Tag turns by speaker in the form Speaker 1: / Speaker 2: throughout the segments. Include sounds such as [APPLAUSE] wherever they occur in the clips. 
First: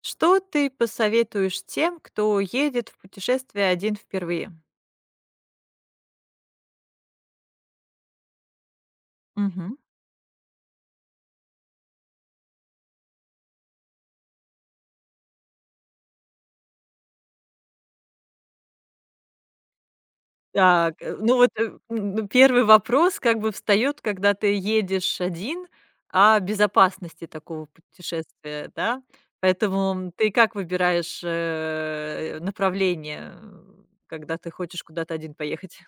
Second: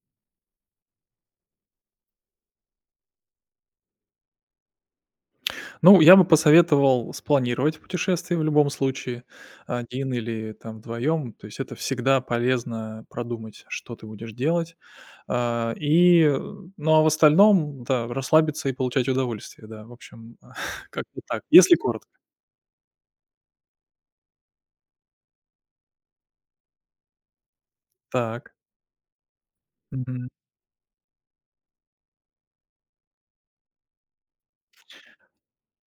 Speaker 1: Что ты посоветуешь тем, кто едет в путешествие один впервые?
Speaker 2: Ну, я бы посоветовал спланировать путешествие в любом случае,
Speaker 1: Мгм.
Speaker 2: один или там вдвоем. То есть это всегда полезно продумать, что ты будешь делать. А, и, э, ну, а в остальном, да, расслабиться и получать удовольствие, да. В общем, [LAUGHS]
Speaker 1: Так,
Speaker 2: как-то
Speaker 1: ну
Speaker 2: так,
Speaker 1: вот,
Speaker 2: если коротко.
Speaker 1: один вопрос как бы встает, когда ты едешь один, о безопасности такого
Speaker 2: Так.
Speaker 1: путешествия, да. Поэтому ты как выбираешь, направление, когда ты хочешь куда-то один поехать?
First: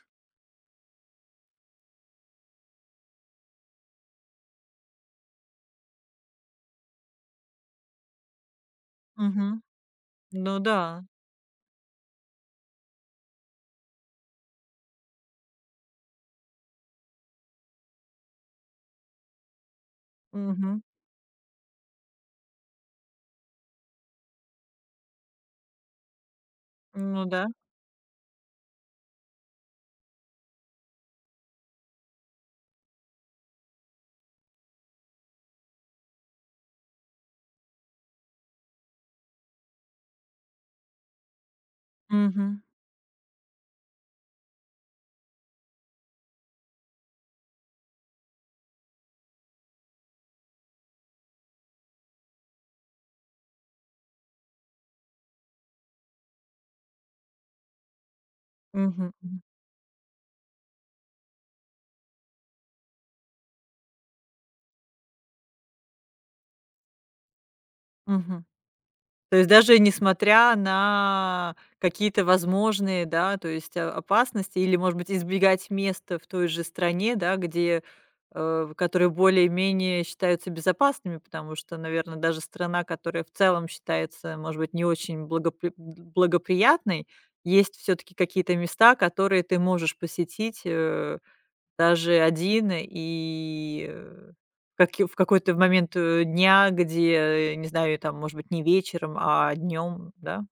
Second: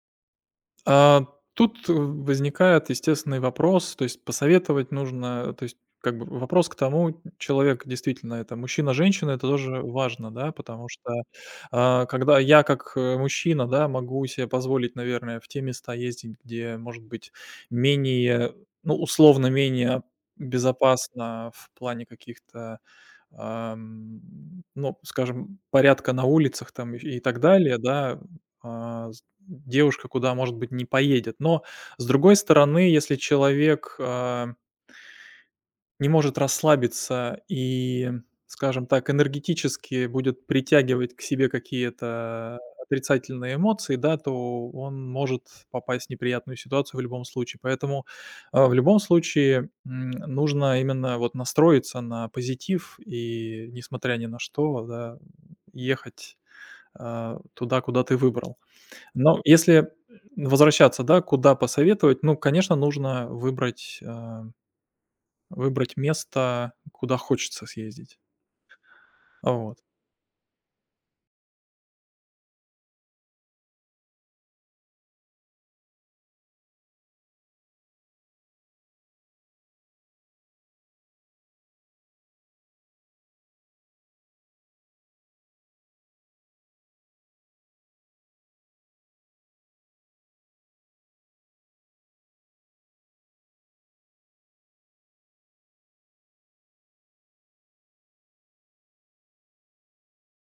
Speaker 2: А, тут возникает естественный вопрос, то есть посоветовать нужно, то есть как бы вопрос к тому, человек действительно это мужчина-женщина, это
Speaker 1: Мгм.
Speaker 2: тоже важно, да,
Speaker 1: Ну да.
Speaker 2: потому что, когда я как, мужчина, да, могу себе позволить, наверное, в те места ездить, где, может быть, менее, ну, условно менее
Speaker 1: Мгм.
Speaker 2: безопасно в плане каких-то, ам, ну, скажем, порядка на улицах там и
Speaker 1: Ну
Speaker 2: так
Speaker 1: да.
Speaker 2: далее, да, с девушка куда, может быть, не поедет. Но, с другой стороны, если человек, не может расслабиться и, скажем так, энергетически будет притягивать к себе какие-то
Speaker 1: Мгм.
Speaker 2: отрицательные эмоции, да, то он может попасть в неприятную ситуацию в любом случае. Поэтому, в любом случае, нужно именно вот настроиться на позитив и, несмотря ни на что, да, ехать, туда, куда ты выбрал.
Speaker 1: Мгм.
Speaker 2: Но
Speaker 1: Мгм.
Speaker 2: если возвращаться, да, куда посоветовать, ну, конечно, нужно выбрать место, куда хочется съездить.
Speaker 1: Мгм. То есть
Speaker 2: Вот.
Speaker 1: даже несмотря на какие-то возможные, да, то есть, опасности или, может быть, избегать места в той же стране, да, где, которые более-менее считаются безопасными, потому что, наверное, даже страна, которая в целом считается, может быть, не очень благоприятной, есть все таки какие-то места, которые ты можешь посетить, даже один и, как и в какой-то момент, дня, где, не знаю, там, может быть, не вечером, а днем, да?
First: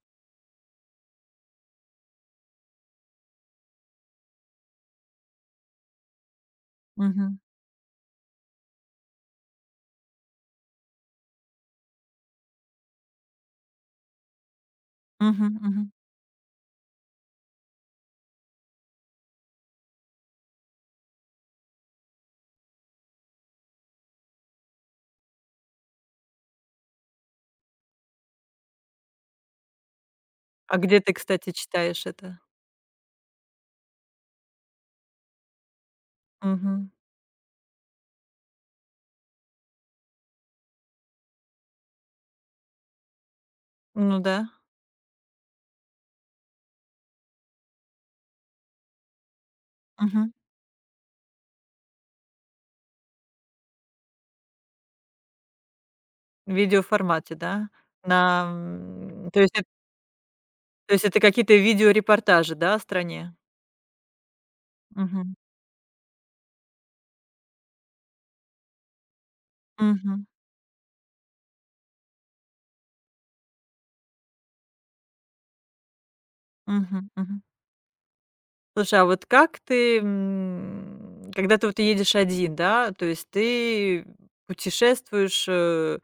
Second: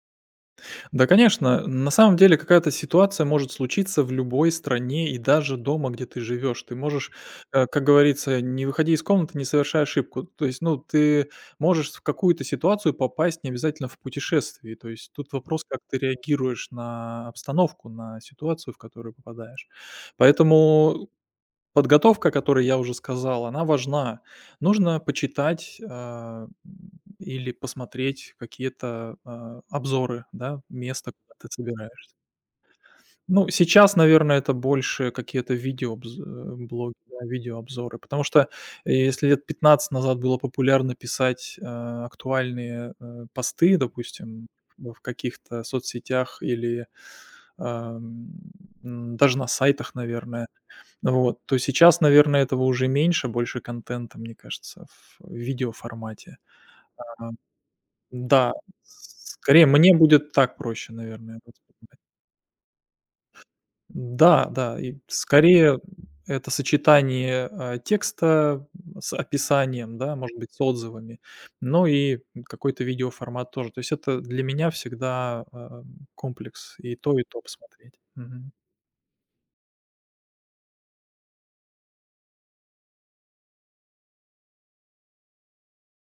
Speaker 2: Да, конечно, на самом деле какая-то ситуация может случиться в любой стране и даже дома, где ты живешь. Ты можешь,
Speaker 1: Мгм.
Speaker 2: как говорится, не выходи из комнаты, не совершай ошибку. То есть, ну, ты можешь в какую-то ситуацию попасть не обязательно в путешествии. То есть тут
Speaker 1: Мгм,
Speaker 2: вопрос, как
Speaker 1: мгм.
Speaker 2: ты реагируешь на обстановку, на ситуацию, в которую попадаешь. Поэтому подготовка, о которой я уже сказал, она важна. Нужно почитать, или посмотреть какие-то, обзоры, да,
Speaker 1: А где
Speaker 2: места,
Speaker 1: ты,
Speaker 2: куда ты
Speaker 1: кстати, читаешь
Speaker 2: собираешься.
Speaker 1: это?
Speaker 2: Ну, сейчас, наверное, это больше какие-то
Speaker 1: Мгм.
Speaker 2: блоги, да, видеообзоры, потому что, если лет 15 назад было популярно писать, актуальные, посты,
Speaker 1: Ну да.
Speaker 2: допустим, в каких-то соцсетях или, ам, даже на сайтах,
Speaker 1: Мгм.
Speaker 2: наверное, вот, то сейчас, наверное, этого уже меньше, больше контента, мне кажется, в видеоформате.
Speaker 1: В видеоформате, да? На,
Speaker 2: Да,
Speaker 1: м, то есть
Speaker 2: скорее
Speaker 1: эт
Speaker 2: мне будет так проще,
Speaker 1: То есть это
Speaker 2: наверное. Вот.
Speaker 1: какие-то видеорепортажи, да, о стране?
Speaker 2: Да, да, и
Speaker 1: Мгм.
Speaker 2: скорее это сочетание, текста с описанием, да,
Speaker 1: Мгм.
Speaker 2: может быть, с отзывами, ну и какой-то видеоформат тоже. То есть это для меня всегда, комплекс
Speaker 1: Мгм.
Speaker 2: и то
Speaker 1: Мгм.
Speaker 2: посмотреть. Мгм.
Speaker 1: Слушай, а вот как ты, когда ты вот едешь один, да, то есть ты путешествуешь, э,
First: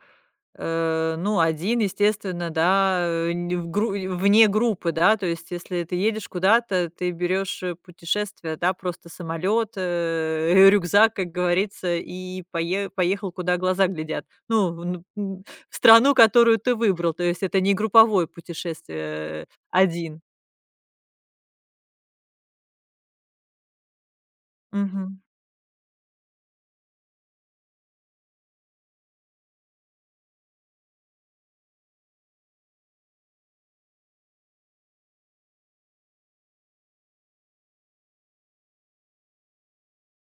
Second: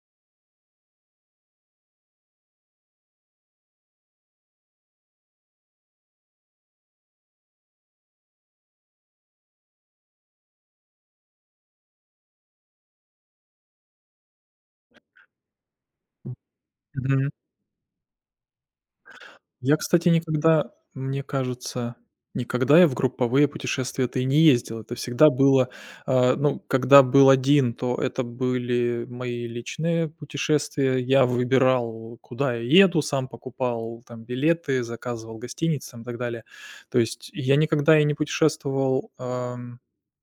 Speaker 1: э, ну, один, естественно, да, не в гру вне группы, да, то есть если ты едешь куда-то, ты берешь, путешествие, да, просто самолет, [LAUGHS] рюкзак, как говорится, и поехал, куда глаза глядят. Ну, в страну, которую ты выбрал, то
Speaker 2: Мгм.
Speaker 1: есть это не групповое путешествие
Speaker 2: Я, кстати,
Speaker 1: один.
Speaker 2: никогда, мне кажется, никогда я в групповые путешествия-то и не ездил. Это
Speaker 1: Мгм.
Speaker 2: всегда было, ну, когда был один, то это были мои личные путешествия. Я выбирал, куда я еду, сам покупал там билеты, заказывал гостиницы там и так далее. То есть я никогда и не путешествовал,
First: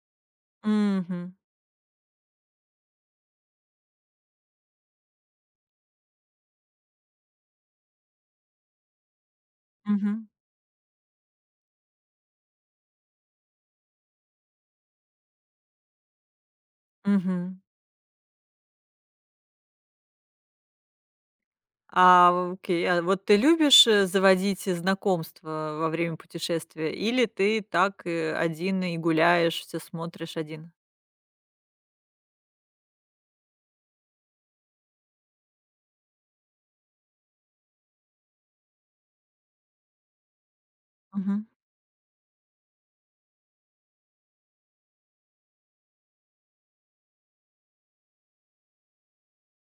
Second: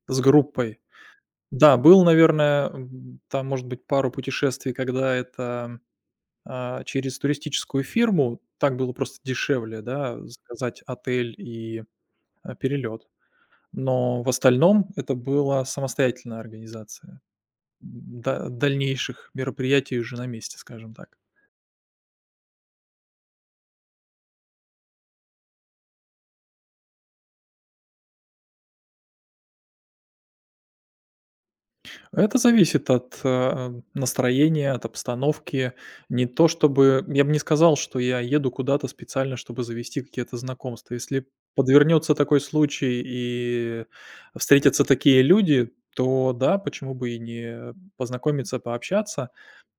Speaker 2: с группой.
Speaker 1: Мгм.
Speaker 2: Да, был, наверное, там, может быть, пару путешествий, когда это через туристическую фирму. Так было просто дешевле, да,
Speaker 1: Мгм.
Speaker 2: заказать отель и, перелет. Но в остальном это была самостоятельная организация,
Speaker 1: Мгм.
Speaker 2: дальнейших мероприятий уже на месте, скажем так.
Speaker 1: Окей, а вот ты любишь, заводить знакомства во время путешествия или ты так, один и гуляешь, все смотришь один?
Speaker 2: Это зависит от, настроения, от обстановки. Не то чтобы я бы не сказал, что я еду куда-то специально, чтобы завести какие-то знакомства. Если
Speaker 1: Мгм.
Speaker 2: подвернется такой случай и встретятся такие люди, то да, почему бы и не познакомиться, пообщаться.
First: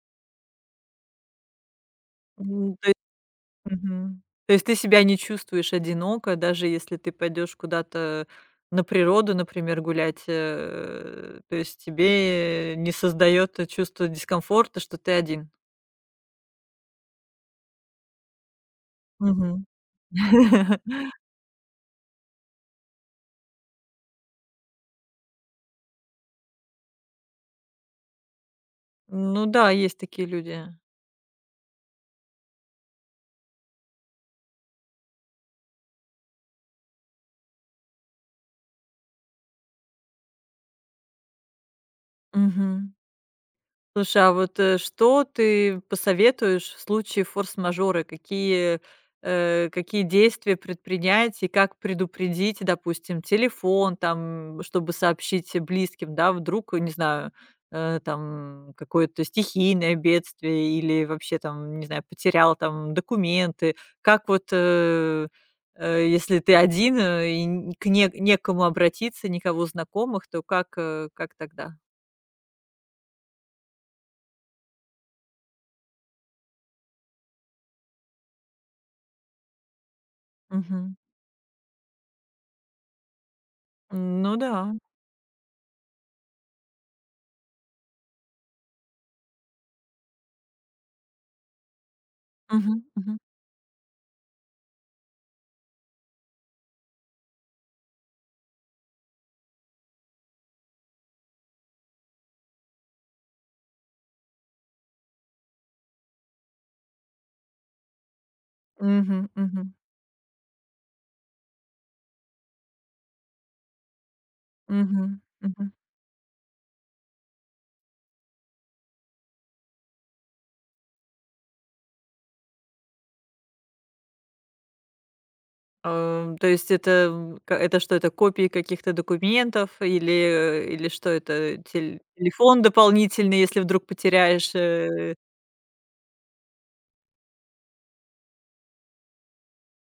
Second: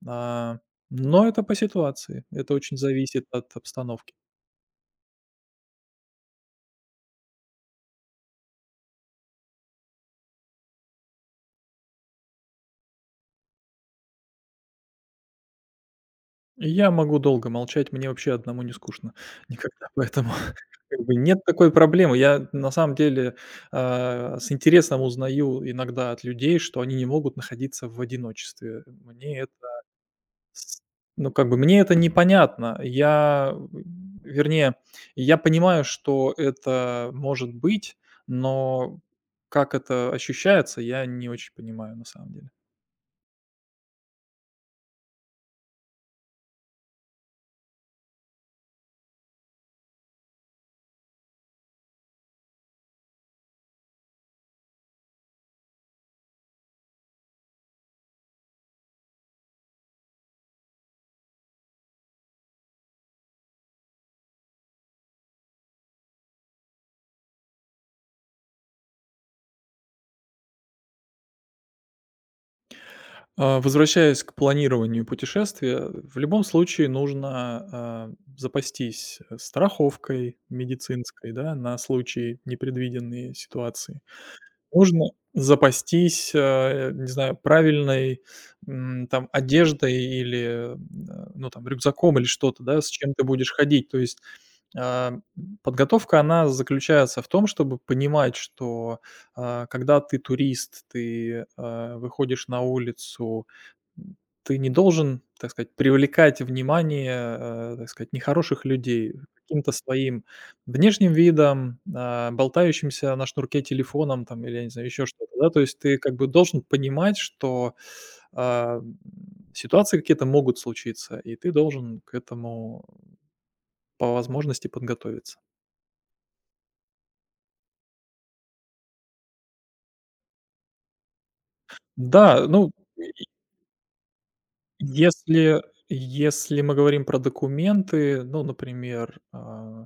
Speaker 2: А, но это по ситуации. Это
Speaker 1: М,
Speaker 2: очень
Speaker 1: то есть
Speaker 2: зависит от обстановки.
Speaker 1: Мгм. То есть ты себя не чувствуешь одиноко, даже если ты пойдешь куда-то на природу, например, гулять, то есть тебе не создает чувство дискомфорта, что ты один?
Speaker 2: Я могу долго молчать, мне вообще одному не скучно
Speaker 1: Мгм.
Speaker 2: никогда, поэтому [LAUGHS] как
Speaker 1: [LAUGHS]
Speaker 2: бы нет такой проблемы. Я на самом деле, с интересом узнаю иногда от людей, что они не могут находиться в одиночестве. Мне
Speaker 1: Ну
Speaker 2: это
Speaker 1: да, есть такие люди.
Speaker 2: с ну, как бы мне это непонятно. Я, вернее, я понимаю, что это может быть, но как это ощущается, я не очень понимаю на самом деле.
Speaker 1: Мгм. Слушай, а вот, что ты посоветуешь в случае форс-мажора? Какие действия предпринять и как предупредить, допустим, телефон, там, чтобы сообщить близким, да, вдруг, не знаю, там какое-то стихийное бедствие или вообще там, не знаю, потерял там документы. Как вот, если ты один, и н к не некому обратиться, никого знакомых, то как тогда?
Speaker 2: Возвращаясь к планированию путешествия, в любом случае нужно а, запастись страховкой
Speaker 1: Мгм,
Speaker 2: медицинской, да, на случай непредвиденной ситуации.
Speaker 1: Ну да.
Speaker 2: Нужно запастись, не знаю, правильной там одеждой или, ну, там, рюкзаком или что-то, да,
Speaker 1: Мгм,
Speaker 2: с чем
Speaker 1: мгм.
Speaker 2: ты будешь ходить. То есть а, подготовка, она заключается в том, чтобы понимать, что, когда ты турист, ты, выходишь на улицу, м, ты не должен, так сказать, привлекать внимание, так сказать, нехороших людей
Speaker 1: Мгм, мгм,
Speaker 2: каким-то своим внешним видом, болтающимся на шнурке телефоном там или, я не знаю, еще
Speaker 1: мгм,
Speaker 2: что-то, да. То
Speaker 1: мгм.
Speaker 2: есть ты как бы должен понимать, что, а, м, ситуации какие-то могут случиться, и ты должен к этому по возможности подготовиться.
Speaker 1: То есть это, м, ка это что, это копии каких-то документов или что это? Тель
Speaker 2: Да,
Speaker 1: Телефон
Speaker 2: ну,
Speaker 1: дополнительный, если вдруг потеряешь?
Speaker 2: если если мы говорим про документы, ну, например,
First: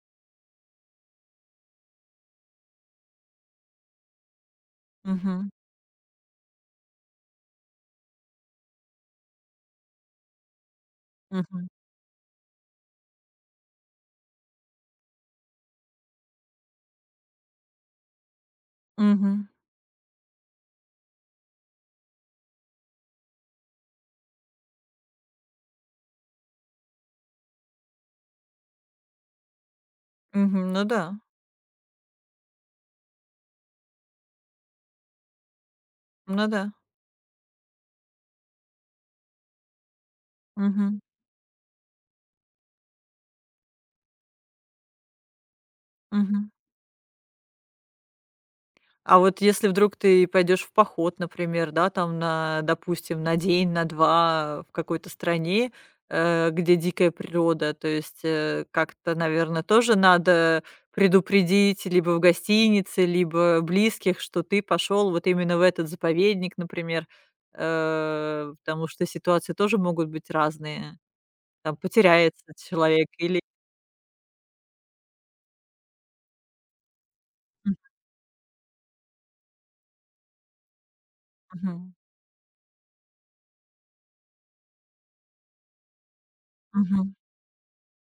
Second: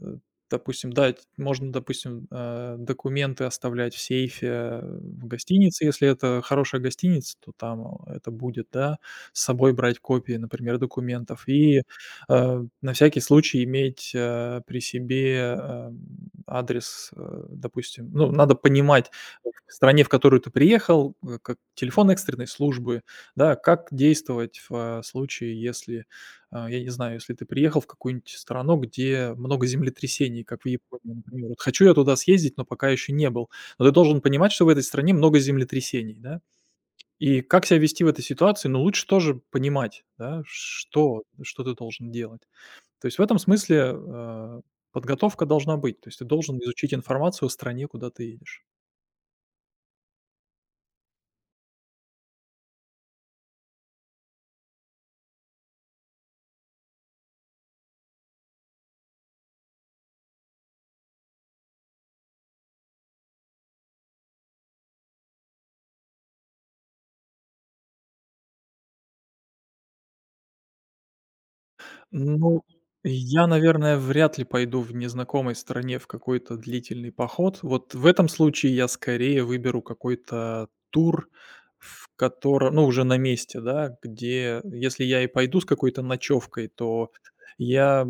Speaker 2: э, допустим, да, ть можно, допустим, документы оставлять в сейфе, в
Speaker 1: Мгм,
Speaker 2: гостинице. Если это хорошая гостиница, то там это будет, да. С собой брать копии, например, документов
Speaker 1: мгм,
Speaker 2: и, на всякий случай иметь, при себе, адрес, допустим. Ну, надо понимать
Speaker 1: мгм,
Speaker 2: в стране, в которую ты приехал, как телефон экстренной службы, да, как действовать в, случае, если, я не знаю, если ты приехал в какую-нибудь страну, где много землетрясений, как в
Speaker 1: мгм. Ну да,
Speaker 2: Японии, например. Вот хочу я туда съездить, но пока еще не был. Но ты должен понимать, что в этой стране много землетрясений, да.
Speaker 1: ну да.
Speaker 2: И как себя вести в этой ситуации, ну, лучше тоже понимать, да,
Speaker 1: Мгм,
Speaker 2: что ты должен делать. То есть в этом смысле, подготовка должна быть. То есть ты
Speaker 1: мгм.
Speaker 2: должен изучить информацию о стране, куда ты едешь.
Speaker 1: А вот если вдруг ты пойдешь в поход, например, да, там на, допустим, на день, на 2 в какой-то стране, где дикая природа, то есть, как-то, наверное, тоже надо предупредить либо в гостинице, либо близких, что ты пошел вот именно в этот заповедник, например, потому что ситуации тоже могут быть разные. Там потеряется
Speaker 2: Ну,
Speaker 1: человек или
Speaker 2: я, наверное, вряд ли пойду в незнакомой стране в какой-то длительный поход. Вот в этом случае я скорее выберу какой-то тур,
Speaker 1: мгм,
Speaker 2: в котором, ну, уже на месте, да, где, если я и пойду с какой-то ночевкой, то
Speaker 1: мгм.
Speaker 2: я,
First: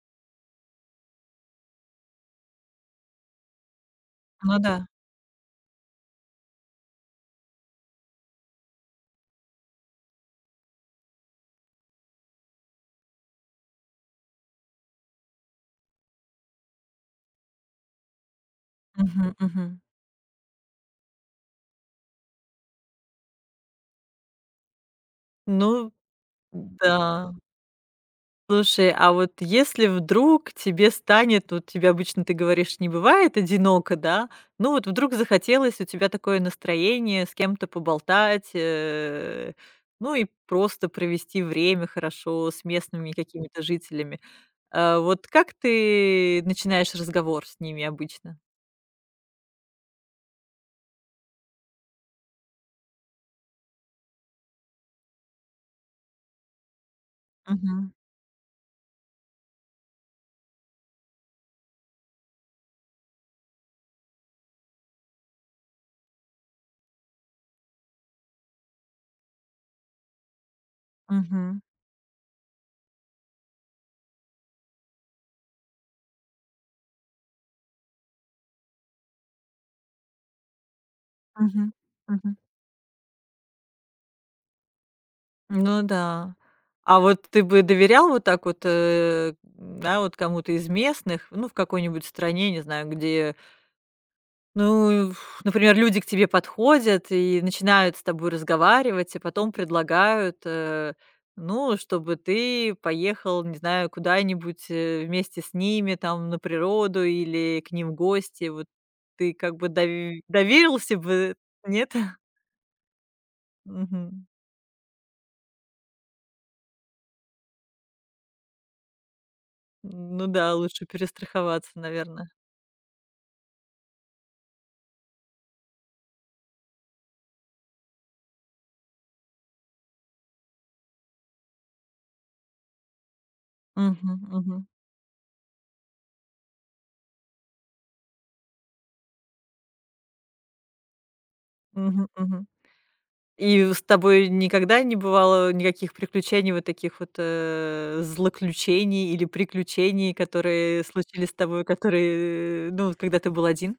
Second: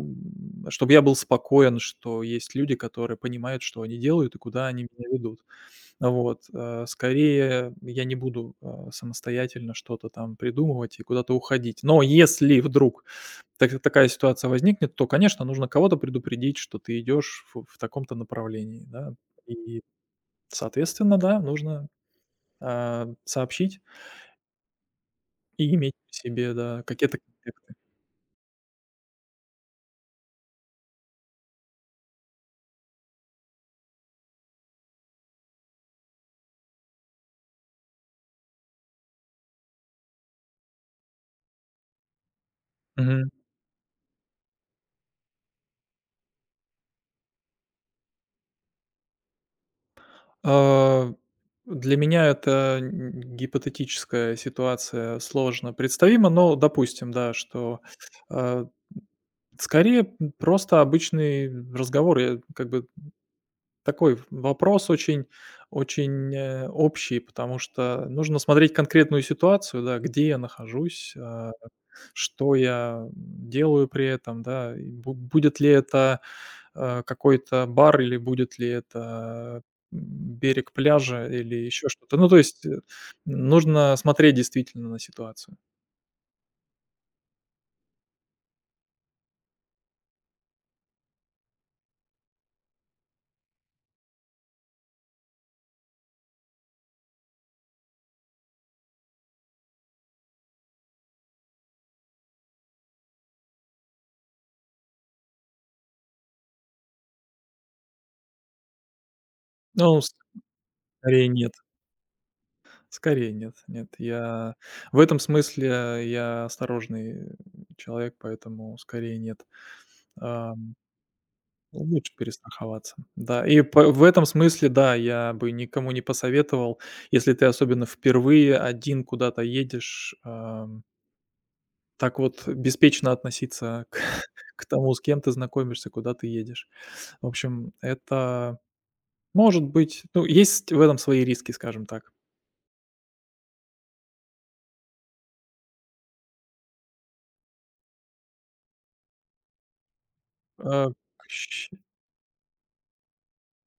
Speaker 2: чтобы я был спокоен, что есть люди, которые понимают, что они делают и
Speaker 1: Ну
Speaker 2: куда
Speaker 1: да.
Speaker 2: они меня ведут. Вот, скорее я не буду, самостоятельно что-то там придумывать и куда-то уходить. Но если вдруг так такая ситуация возникнет, то, конечно, нужно кого-то предупредить, что ты идешь в таком-то направлении, да.
Speaker 1: Мгм, мгм.
Speaker 2: И, соответственно, да, нужно, сообщить
Speaker 1: Ну
Speaker 2: и иметь при себе, да, какие-то
Speaker 1: да.
Speaker 2: контакты.
Speaker 1: Слушай, а вот если вдруг тебе станет, вот тебе обычно, ты говоришь, не бывает одиноко, да? Ну вот вдруг захотелось, у тебя такое настроение с кем-то поболтать, ну и просто провести время хорошо с местными
Speaker 2: Мгм.
Speaker 1: какими-то жителями. Вот как ты начинаешь разговор с ними обычно?
Speaker 2: А, для меня это н гипотетическая ситуация сложно представима, но допустим, да, что,
Speaker 1: Мгм.
Speaker 2: э, Скорее, просто обычный разговор. Я как бы такой вопрос очень очень, общий, потому что нужно смотреть конкретную ситуацию, да, где я нахожусь,
Speaker 1: Мгм.
Speaker 2: что я делаю при этом, да, и бу будет ли это, какой-то бар или будет ли это, м, берег пляжа или
Speaker 1: Мгм.
Speaker 2: еще что-то. Ну, то
Speaker 1: Мгм.
Speaker 2: есть, нужно смотреть действительно на ситуацию.
Speaker 1: Ну да. А вот ты бы доверял вот так вот, да, вот кому-то из местных, ну, в какой-нибудь стране, не знаю, где, ну, например, люди к тебе подходят и начинают с тобой разговаривать, и потом предлагают, ну, чтобы ты поехал, не знаю, куда-нибудь вместе с ними, там, на природу или к ним в гости. Вот ты как бы
Speaker 2: Ну,
Speaker 1: доверился
Speaker 2: скорее
Speaker 1: бы,
Speaker 2: нет.
Speaker 1: нет? [LAUGHS]
Speaker 2: Скорее нет, нет.
Speaker 1: Мгм.
Speaker 2: Я в этом смысле я осторожный человек, поэтому скорее нет.
Speaker 1: Ну да,
Speaker 2: Ам,
Speaker 1: лучше перестраховаться,
Speaker 2: лучше
Speaker 1: наверное.
Speaker 2: перестраховаться. Да, и по в этом смысле, да, я бы никому не посоветовал, если ты особенно впервые один куда-то едешь, так вот беспечно относиться к
Speaker 1: Мгм,
Speaker 2: [LAUGHS] к
Speaker 1: мгм,
Speaker 2: тому, с кем ты знакомишься, куда ты едешь. В общем, это может быть, ну, есть в этом свои риски, скажем
Speaker 1: мгм,
Speaker 2: так.
Speaker 1: мгм. И с тобой никогда не бывало никаких приключений, вот таких вот, злоключений или приключений, которые
Speaker 2: А,
Speaker 1: случились с тобой, которые, ну, вот когда ты был один?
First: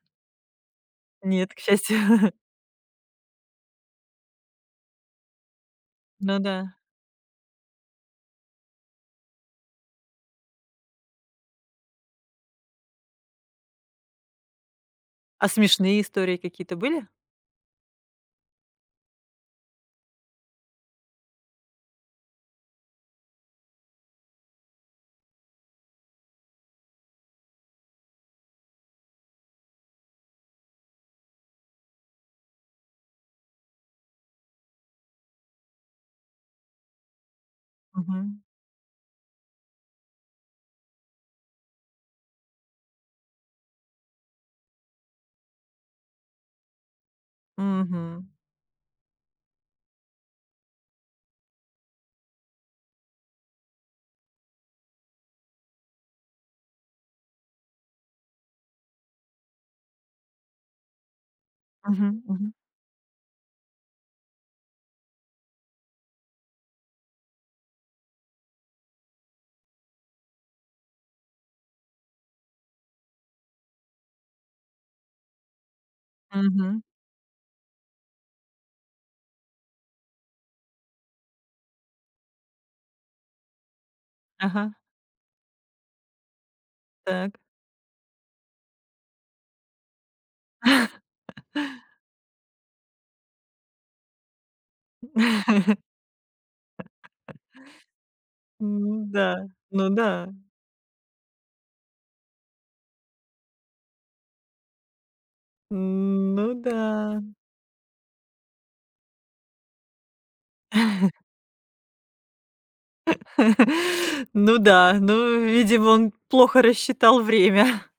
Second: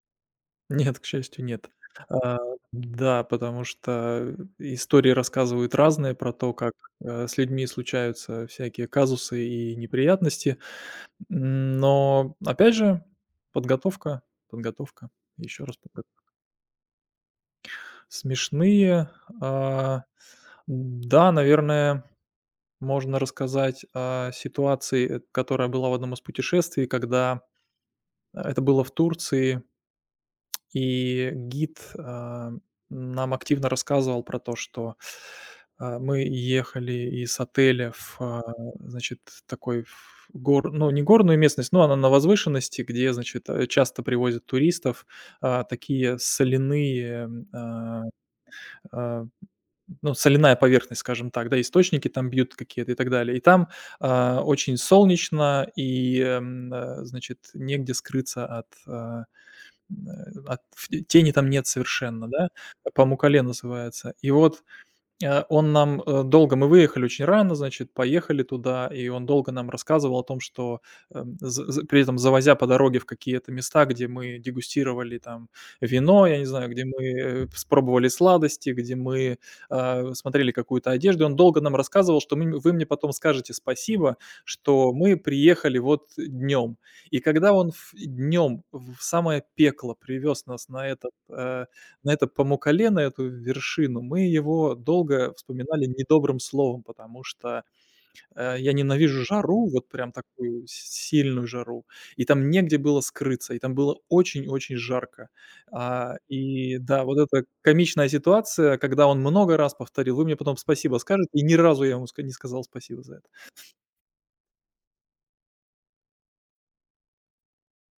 Speaker 2: Нет, к счастью,
Speaker 1: Нет, к
Speaker 2: нет.
Speaker 1: счастью. [LAUGHS]
Speaker 2: А, да, потому что истории рассказывают разные про
Speaker 1: Ну
Speaker 2: то,
Speaker 1: да.
Speaker 2: как, с людьми случаются всякие казусы и неприятности. Но опять же, подготовка, подготовка,
Speaker 1: А
Speaker 2: еще раз
Speaker 1: смешные
Speaker 2: подго
Speaker 1: истории какие-то были?
Speaker 2: Смешные, а, да, наверное, можно рассказать о ситуации, которая была в одном из путешествий, когда, это было в Турции. И гид, нам активно рассказывал про то, что, мы ехали из отеля в,
Speaker 1: Мгм.
Speaker 2: значит, такой в гор ну, не горную местность, но она на возвышенности, где, значит, часто привозят туристов, такие соляные,
Speaker 1: Мгм.
Speaker 2: а, ну, соляная поверхность, скажем так, да, источники там бьют какие-то и так далее. И там, очень солнечно и, значит, негде скрыться от, от в тени там нет
Speaker 1: Мгм,
Speaker 2: совершенно, да.
Speaker 1: мгм,
Speaker 2: Памукале называется. И вот он нам, долго мы выехали очень рано, значит, поехали туда, и он долго нам рассказывал о том, что, з з при этом завозя по дороге в какие-то места, где мы дегустировали там вино, я не знаю,
Speaker 1: мгм.
Speaker 2: где мы, э, с сладости, где мы, смотрели какую-то одежду. Он долго нам рассказывал, что мы вы мне потом скажете спасибо,
Speaker 1: Ага,
Speaker 2: что мы приехали вот днем. И
Speaker 1: так.
Speaker 2: когда он днем в самое пекло привез нас на это Памукале, на эту вершину, мы его долго
Speaker 1: [LAUGHS]
Speaker 2: вспоминали недобрым словом, потому что, я
Speaker 1: Ну
Speaker 2: ненавижу
Speaker 1: да,
Speaker 2: жару, вот
Speaker 1: ну да,
Speaker 2: прям такую с сильную жару, и там негде было скрыться, и там было очень-очень жарко.
Speaker 1: ну
Speaker 2: И
Speaker 1: да.
Speaker 2: да, вот эта комичная ситуация, когда он много раз повторил: "Вы мне потом спасибо скажете". И ни разу я ему ска не сказал спасибо за это.
Speaker 1: [LAUGHS] Ну да, ну, видимо, он плохо рассчитал время. [LAUGHS]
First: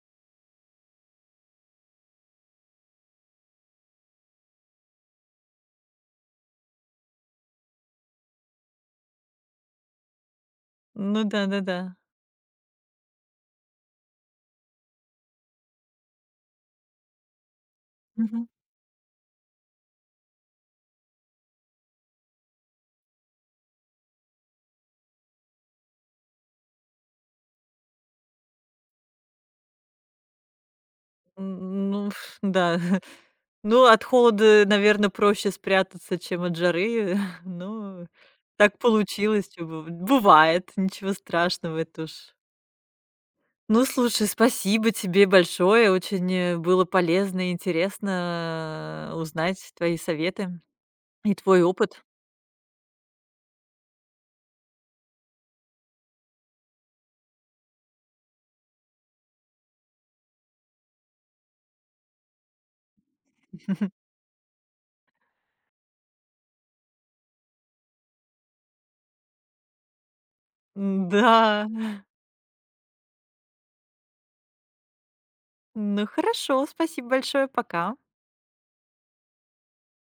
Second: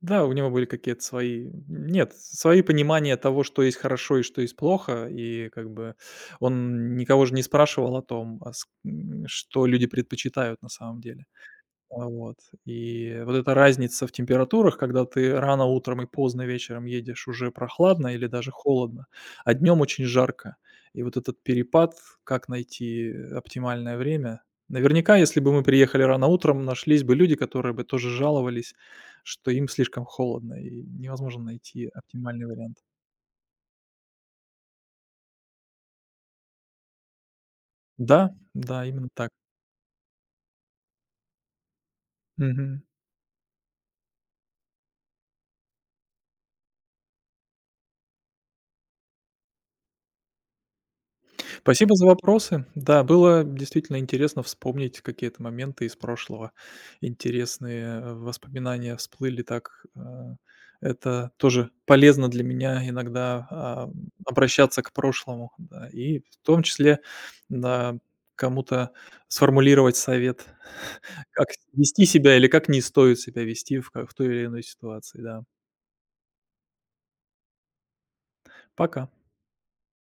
Speaker 2: Да, у него были какие-то свои нет, свои понимания того, что есть хорошо и что есть плохо. И как бы он никого же не спрашивал о том, что люди предпочитают на самом
Speaker 1: Ну
Speaker 2: деле.
Speaker 1: да-да-да.
Speaker 2: Вот. И вот эта разница в температурах, когда ты рано утром и поздно вечером едешь, уже прохладно или
Speaker 1: Мгм.
Speaker 2: даже холодно, а днем очень жарко. И вот этот перепад, как найти оптимальное время. Наверняка, если бы мы приехали рано утром, нашлись бы люди, которые бы тоже жаловались, что им слишком холодно и невозможно найти
Speaker 1: Н Ну [LAUGHS]
Speaker 2: оптимальный
Speaker 1: да.
Speaker 2: вариант.
Speaker 1: [LAUGHS] Ну, от холода, наверное, проще спрятаться, чем от жары. [LAUGHS] Ну,
Speaker 2: Да,
Speaker 1: так
Speaker 2: да, именно так.
Speaker 1: получилось, чё бы бывает, ничего страшного, это уж.
Speaker 2: Мгм.
Speaker 1: Ну, слушай, спасибо тебе большое. Очень, было полезно и интересно, узнать твои советы и твой
Speaker 2: Спасибо
Speaker 1: опыт.
Speaker 2: за вопросы. Да, было действительно интересно вспомнить какие-то моменты из прошлого. Интересные воспоминания всплыли так. Это тоже полезно для меня иногда
Speaker 1: [LAUGHS]
Speaker 2: обращаться к прошлому. Да, и в том числе да, кому-то сформулировать совет, [LAUGHS]
Speaker 1: Да.
Speaker 2: как вести себя или как не стоит себя вести в той или иной ситуации. Да.
Speaker 1: Ну, хорошо, спасибо большое, пока.
Speaker 2: Пока.